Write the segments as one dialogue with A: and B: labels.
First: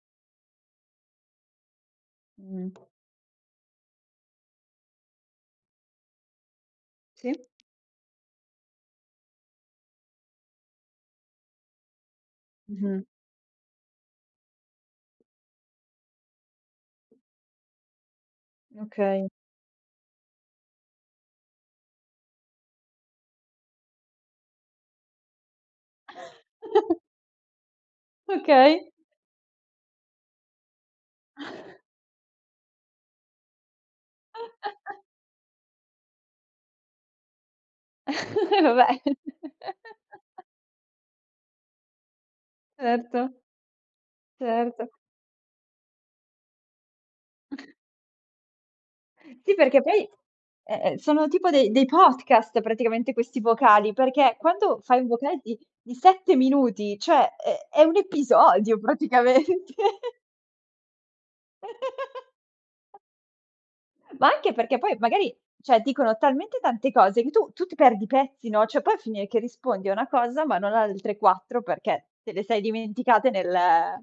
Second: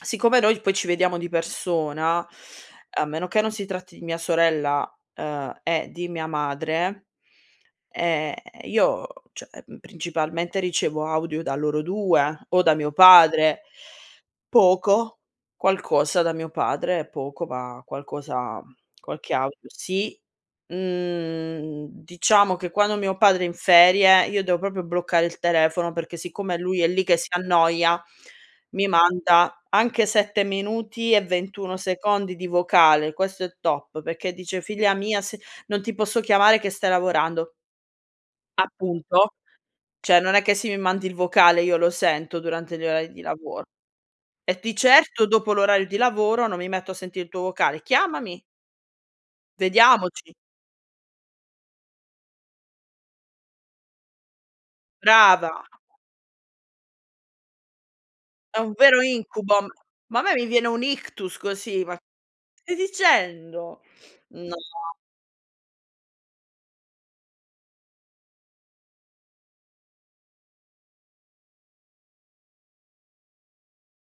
A: Siccome noi poi ci vediamo di persona,
B: Mh-mh.
A: a meno che non si tratti di mia sorella, ehm, e di mia madre,
B: Sì.
A: ehm, io, cioè, principalmente ricevo audio da loro 2 o da mio
B: Mh-mh.
A: padre, poco, qualcosa da mio padre, poco, ma qualcosa
B: Okay.
A: qualche audio sì. Mhmm, diciamo che quando mio padre è in ferie io devo proprio bloccare il telefono, perché siccome lui è lì che si annoia, mi
B: Okay.
A: manda anche 7 minuti e 21 secondi di vocale. Questo è top, perché dice: "Figlia mia se non ti posso chiamare che stai lavorando".
B: Eh vabbè.
A: Appunto, cioè non è che se mi mandi il vocale io lo sento durante gli orari di
B: Certo.
A: lavoro, e di
B: Certo.
A: certo dopo l'orario di lavoro non mi metto a sentire il tuo vocale, chiamami.
B: Sì, perché poi,
A: Vediamoci.
B: eh ehm, sono tipo de dei podcast praticamente questi vocali, perché quando fai un vocale
A: Brava.
B: di di 7 minuti, cioè è è un
A: È un
B: episodio
A: vero
B: praticamente.
A: incubo, ma a me mi viene un ictus così, ma stai dicendo?
B: Ma anche
A: No.
B: perché poi magari, cioè, dicono talmente tante cose che tu tu ti perdi i pezzi, no, cioè poi a finire che rispondi a una cosa ma non a altre 4 perché te le sei dimenticate nel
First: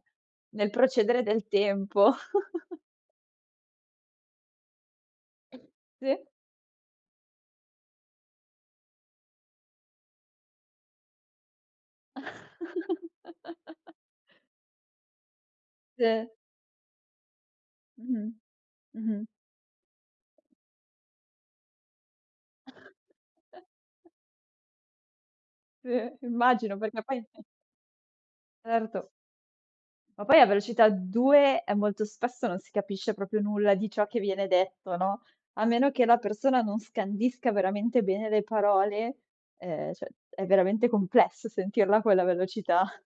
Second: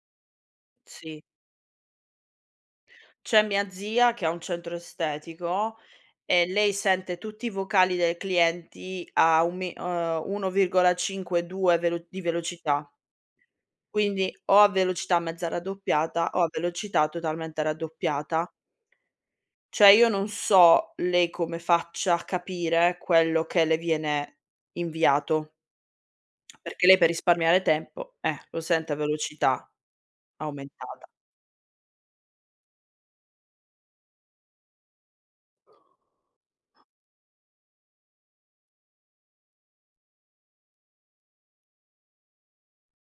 B: nel
A: Sì.
B: procedere del tempo.
A: C'è mia zia che ha un centro estetico
B: Sì.
A: e lei sente tutti i vocali dei clienti a un mi uhm, 1,5 2 velo di velocità. Quindi o a velocità mezza
B: Sì.
A: raddoppiata o a velocità totalmente
B: Mh-mh,
A: raddoppiata.
B: mh-mh.
A: Cioè io non so lei come faccia a capire quello che le viene inviato.
B: Sì, immagino
A: Perché lei
B: perché
A: per
B: poi
A: risparmiare tempo, eh, lo sente a
B: Certo.
A: velocità
B: Ma poi a velocità
A: aumentata.
B: 2 e molto spesso non si capisce proprio nulla di ciò che viene detto, no, a meno che la persona non scandisca veramente bene le parole, ehm, cioè è veramente complesso sentirla a quella velocità.